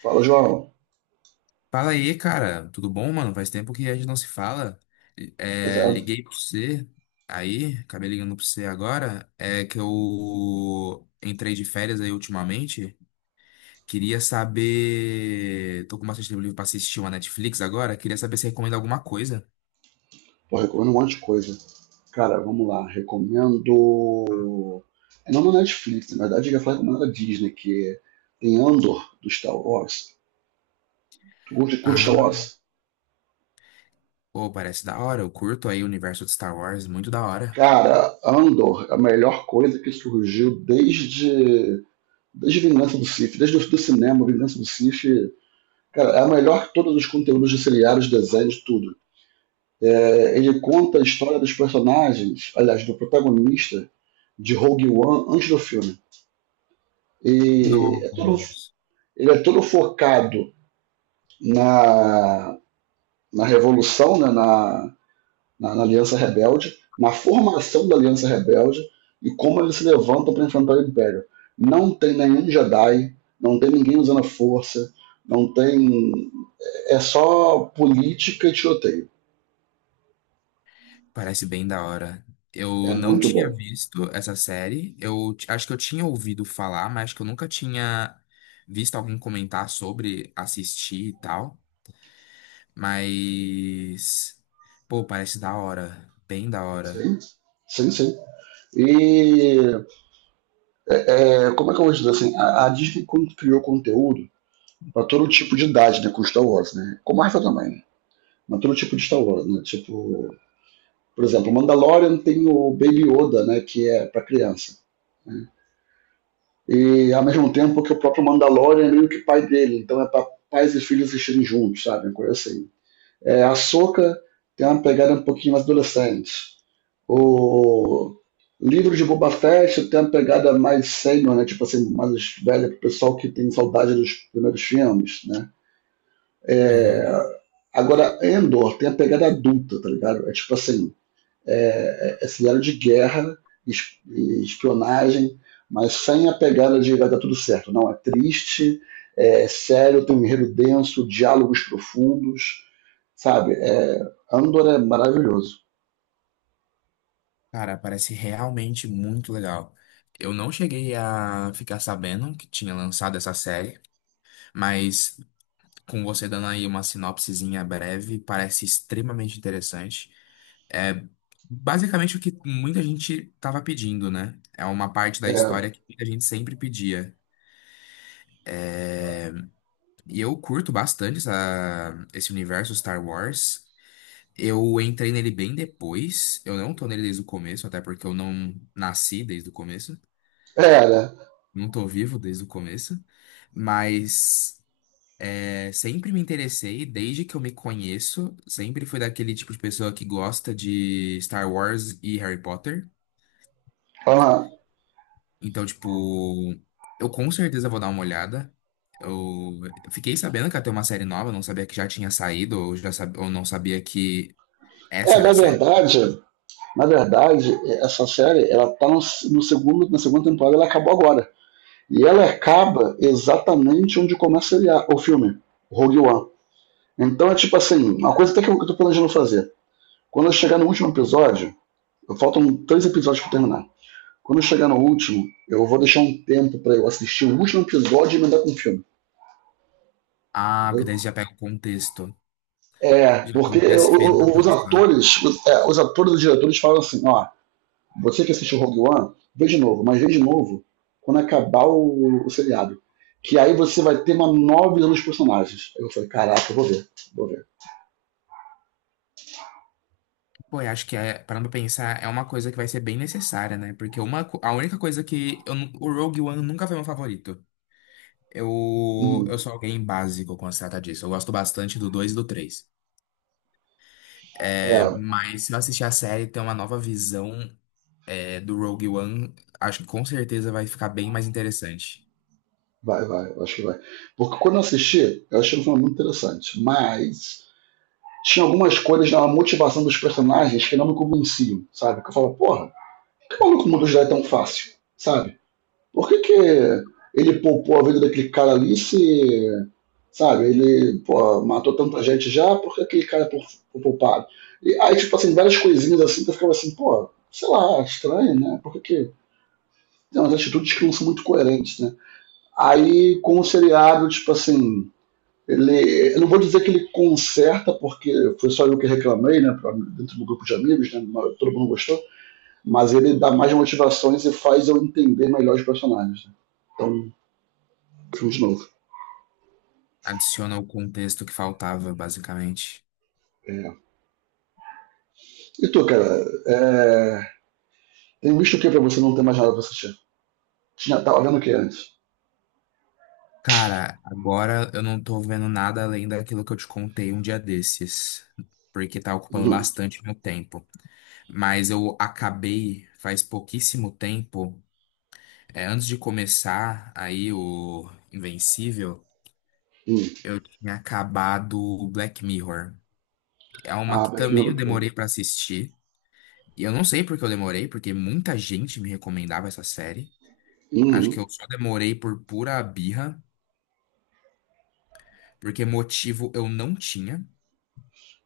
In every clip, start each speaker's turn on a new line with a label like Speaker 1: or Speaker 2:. Speaker 1: Fala, João.
Speaker 2: Fala aí, cara. Tudo bom, mano? Faz tempo que a gente não se fala.
Speaker 1: Pois
Speaker 2: É,
Speaker 1: é,
Speaker 2: liguei pra você aí, acabei ligando pra você agora. É que eu entrei de férias aí ultimamente. Queria saber. Tô com bastante tempo livre pra assistir uma Netflix agora. Queria saber se recomenda alguma coisa.
Speaker 1: pô, recomendo um monte de coisa. Cara, vamos lá. Recomendo. É não na Netflix, na verdade, eu ia falar recomendo a Disney, que tem Andor do Star Wars. Tu curte Star Wars?
Speaker 2: Ah, pô, parece da hora. Eu curto aí o universo de Star Wars, muito da hora.
Speaker 1: Cara, Andor é a melhor coisa que surgiu desde Vingança do Sith, desde o do cinema, Vingança do Sith. Cara, é a melhor que todos os conteúdos de seriados, desenhos, tudo. É, ele conta a história dos personagens, aliás, do protagonista de Rogue One antes do filme. E é todo,
Speaker 2: Nossa.
Speaker 1: ele é todo focado na, na revolução, na Aliança Rebelde, na formação da Aliança Rebelde e como eles se levantam para enfrentar o Império. Não tem nenhum Jedi, não tem ninguém usando a força, não tem. É só política e tiroteio.
Speaker 2: Parece bem da hora.
Speaker 1: É
Speaker 2: Eu não
Speaker 1: muito
Speaker 2: tinha
Speaker 1: bom.
Speaker 2: visto essa série. Acho que eu tinha ouvido falar, mas acho que eu nunca tinha visto alguém comentar sobre assistir e tal. Mas, pô, parece da hora. Bem da hora.
Speaker 1: Sim, sim, sim. E é, como é que eu vou dizer assim? A Disney criou conteúdo para todo tipo de idade, né? Com Star Wars, né? Com Marvel também, né? Mas todo tipo de Star Wars, né? Tipo, por exemplo, Mandalorian tem o Baby Yoda, né? Que é para criança. E ao mesmo tempo que o próprio Mandalorian é meio que pai dele, então é para pais e filhos assistirem juntos, sabe? Uma coisa assim. É, a Soca tem uma pegada um pouquinho mais adolescente. O livro de Boba Fett tem uma pegada mais sênior, né? Tipo assim, mais velha pro pessoal que tem saudade dos primeiros filmes, né?
Speaker 2: Aham.
Speaker 1: É... Agora, Endor tem a pegada adulta, tá ligado? É tipo assim, é cenário de guerra, espionagem, mas sem a pegada de vai dar tudo certo. Não, é triste, é sério, tem um enredo denso, diálogos profundos, sabe? É, Andor é maravilhoso.
Speaker 2: Cara, parece realmente muito legal. Eu não cheguei a ficar sabendo que tinha lançado essa série, mas com você dando aí uma sinopsezinha breve, parece extremamente interessante. É, basicamente o que muita gente tava pedindo, né? É uma parte da
Speaker 1: É,
Speaker 2: história que muita gente sempre pedia. E eu curto bastante esse universo Star Wars. Eu entrei nele bem depois. Eu não tô nele desde o começo, até porque eu não nasci desde o começo.
Speaker 1: né?
Speaker 2: Não tô vivo desde o começo. Mas é, sempre me interessei, desde que eu me conheço. Sempre fui daquele tipo de pessoa que gosta de Star Wars e Harry Potter. Então, tipo, eu com certeza vou dar uma olhada. Eu fiquei sabendo que ia ter uma série nova, não sabia que já tinha saído, ou, ou não sabia que essa
Speaker 1: é,
Speaker 2: era
Speaker 1: na
Speaker 2: a série.
Speaker 1: verdade, na verdade, essa série, ela tá no segundo, na segunda temporada, ela acabou agora. E ela acaba exatamente onde começa o filme, Rogue One. Então é tipo assim, uma coisa até que eu tô planejando fazer. Quando eu chegar no último episódio, faltam três episódios para terminar. Quando eu chegar no último, eu vou deixar um tempo para eu assistir o último episódio e mandar com o filme,
Speaker 2: Ah, porque
Speaker 1: entendeu?
Speaker 2: daí você já pega o contexto.
Speaker 1: É,
Speaker 2: Já
Speaker 1: porque
Speaker 2: como se tivesse feito na
Speaker 1: os
Speaker 2: produção.
Speaker 1: atores, os atores e os diretores falam assim, ó, você que assistiu Rogue One, vê de novo, mas vê de novo quando acabar o seriado. Que aí você vai ter uma nova visão dos personagens. Eu falei, caraca, eu vou ver, vou ver.
Speaker 2: Pô, eu acho que, é, parando pra pensar, é uma coisa que vai ser bem necessária, né? Porque a única coisa que. O Rogue One nunca foi meu favorito. Eu
Speaker 1: Uhum.
Speaker 2: sou alguém básico quando se trata disso. Eu gosto bastante do 2 e do três. É,
Speaker 1: É,
Speaker 2: mas se eu assistir a série, ter uma nova visão. É, do Rogue One, acho que com certeza vai ficar bem mais interessante.
Speaker 1: vai, vai, eu acho que vai. Porque quando eu assisti, eu achei um filme muito interessante, mas tinha algumas coisas na motivação dos personagens que não me convenciam, sabe? Que eu falo, porra, por que o maluco mudou de ideia tão fácil, sabe? Por que, que ele poupou a vida daquele cara ali se, sabe, ele pô, matou tanta gente já, por que aquele cara foi poupado? E aí, tipo assim, várias coisinhas assim que eu ficava assim, pô, sei lá, estranho, né? Por que que. Tem umas atitudes que não são muito coerentes, né? Aí, com o seriado, tipo assim, ele, eu não vou dizer que ele conserta, porque foi só eu que reclamei, né, pra- dentro do grupo de amigos, né, todo mundo gostou, mas ele dá mais motivações e faz eu entender melhor os personagens. Né. Então, vamos de novo.
Speaker 2: Adiciona o contexto que faltava, basicamente.
Speaker 1: É. E tu, cara, é, tem visto o que pra você não ter mais nada pra assistir? Tinha, tava vendo o que antes?
Speaker 2: Cara, agora eu não tô vendo nada além daquilo que eu te contei um dia desses, porque tá ocupando
Speaker 1: Uhum.
Speaker 2: bastante meu tempo. Mas eu acabei faz pouquíssimo tempo, é, antes de começar aí o Invencível,
Speaker 1: Uhum.
Speaker 2: eu tinha acabado o Black Mirror. É uma
Speaker 1: Ah,
Speaker 2: que
Speaker 1: Black Mirror,
Speaker 2: também
Speaker 1: é
Speaker 2: eu
Speaker 1: muito bom.
Speaker 2: demorei pra assistir. E eu não sei porque eu demorei, porque muita gente me recomendava essa série. Acho que
Speaker 1: Uhum.
Speaker 2: eu só demorei por pura birra, porque motivo eu não tinha.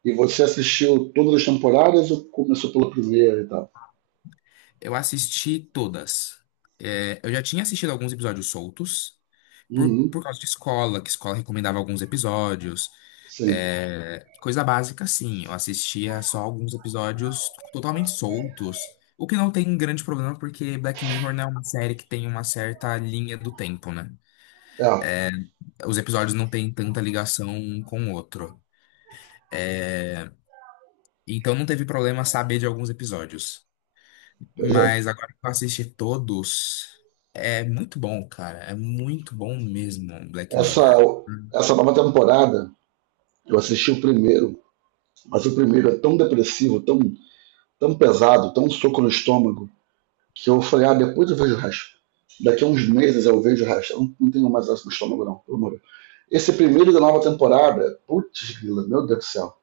Speaker 1: E você assistiu todas as temporadas ou começou pela primeira e tal?
Speaker 2: Eu assisti todas. É, eu já tinha assistido alguns episódios soltos, por,
Speaker 1: Uhum.
Speaker 2: por causa de escola, que escola recomendava alguns episódios.
Speaker 1: Sim.
Speaker 2: É, coisa básica, sim. Eu assistia só alguns episódios totalmente soltos. O que não tem grande problema, porque Black Mirror não é uma série que tem uma certa linha do tempo, né?
Speaker 1: É,
Speaker 2: Os episódios não têm tanta ligação um com o outro. Então não teve problema saber de alguns episódios.
Speaker 1: pois é.
Speaker 2: Mas agora que eu assisti todos, é muito bom, cara. É muito bom mesmo, Black
Speaker 1: Essa,
Speaker 2: Mirror.
Speaker 1: essa nova temporada eu assisti o primeiro, mas o primeiro é tão depressivo, tão, tão pesado, tão soco no estômago, que eu falei, ah, depois eu vejo o resto. Daqui a uns meses eu vejo o resto. Eu não, não tenho mais essa no estômago, não, pelo amor de Deus. Esse primeiro da nova temporada, putz, grila, meu Deus do céu.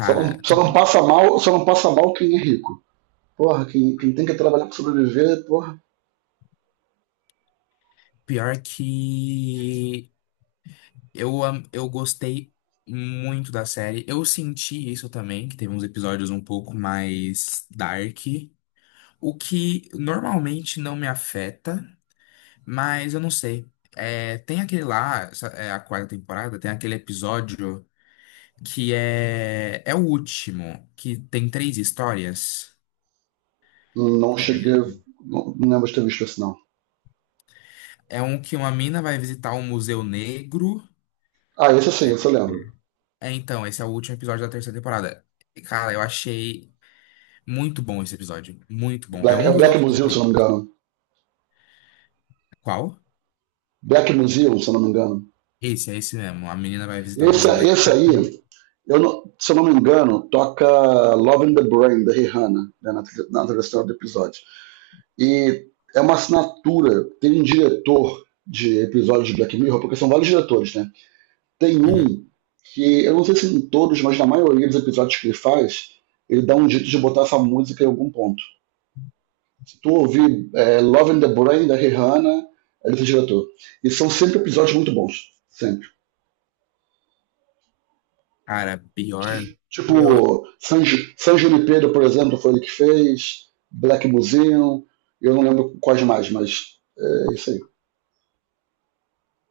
Speaker 1: Só não
Speaker 2: tem-
Speaker 1: passa mal, só não passa mal quem é rico. Porra, quem, quem tem que trabalhar para sobreviver, porra,
Speaker 2: Pior que eu gostei muito da série. Eu senti isso também, que teve uns episódios um pouco mais dark, o que normalmente não me afeta. Mas eu não sei. É, tem aquele lá, é a quarta temporada, tem aquele episódio que é, é o último, que tem três histórias.
Speaker 1: não cheguei. Não, não lembro de ter visto esse não.
Speaker 2: É um que uma mina vai visitar um museu negro.
Speaker 1: Ah, esse sim,
Speaker 2: É,
Speaker 1: esse eu lembro.
Speaker 2: é, então, esse é o último episódio da terceira temporada. E, cara, eu achei muito bom esse episódio. Muito bom. É
Speaker 1: Black, é
Speaker 2: um dos
Speaker 1: Black
Speaker 2: meus
Speaker 1: Museum, se eu
Speaker 2: favoritos.
Speaker 1: não me engano.
Speaker 2: Qual?
Speaker 1: Black Museum, se eu não me engano.
Speaker 2: Esse, é esse mesmo. A menina vai visitar o
Speaker 1: Esse,
Speaker 2: Museu Negro.
Speaker 1: esse aí, eu não- se eu não me engano, toca Love in the Brain, da Rihanna, né, na trilha do episódio. E é uma assinatura, tem um diretor de episódios de Black Mirror, porque são vários diretores, né? Tem
Speaker 2: Uhum.
Speaker 1: um que, eu não sei se em todos, mas na maioria dos episódios que ele faz, ele dá um jeito de botar essa música em algum ponto. Se tu ouvir é, Love in the Brain, da Rihanna, é desse diretor. E são sempre episódios muito bons, sempre.
Speaker 2: Cara, pior.
Speaker 1: Tipo, San Junipero, por exemplo, foi ele que fez, Black Museum, eu não lembro quais mais, mas é isso aí.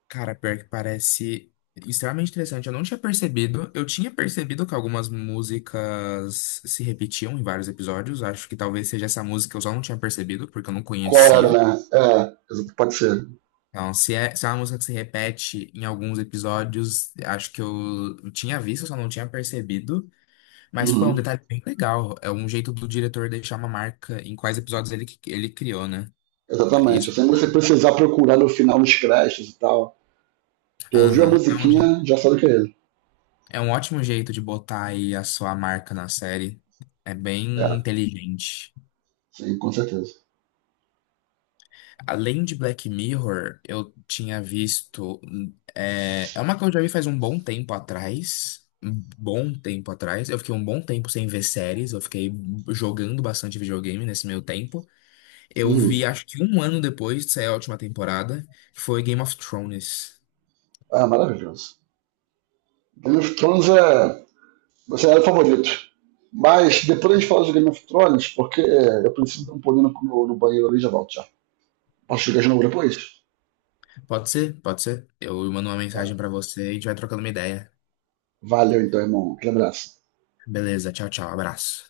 Speaker 2: Cara, pior que parece extremamente interessante. Eu não tinha percebido. Eu tinha percebido que algumas músicas se repetiam em vários episódios. Acho que talvez seja essa música que eu só não tinha percebido, porque eu não
Speaker 1: Qual era,
Speaker 2: conhecia.
Speaker 1: né? É, pode ser.
Speaker 2: Então, se é, se é uma música que se repete em alguns episódios, acho que eu tinha visto, só não tinha percebido. Mas foi um
Speaker 1: Uhum,
Speaker 2: detalhe bem legal. É um jeito do diretor deixar uma marca em quais episódios ele criou, né? É isso.
Speaker 1: exatamente. Sem você precisar procurar no final nos créditos e tal. Tu ouviu a
Speaker 2: Aham. É um jeito.
Speaker 1: musiquinha, já sabe que é ele.
Speaker 2: É um ótimo jeito de botar aí a sua marca na série. É bem
Speaker 1: É,
Speaker 2: inteligente.
Speaker 1: sim, com certeza.
Speaker 2: Além de Black Mirror, eu tinha visto. É, é uma que eu já vi faz um bom tempo atrás. Um bom tempo atrás. Eu fiquei um bom tempo sem ver séries. Eu fiquei jogando bastante videogame nesse meio tempo. Eu vi,
Speaker 1: Uhum.
Speaker 2: acho que um ano depois de sair a última temporada, que foi Game of Thrones.
Speaker 1: Ah, é maravilhoso. Game of Thrones é. Você era o favorito. Mas depois a gente fala de Game of Thrones, porque eu preciso dar um pulinho no banheiro ali e já volto já. Posso chegar de novo depois?
Speaker 2: Pode ser? Pode ser? Eu mando uma mensagem pra você e a gente vai trocando uma ideia.
Speaker 1: Valeu então, irmão. Aquele abraço.
Speaker 2: Beleza, tchau, tchau, abraço.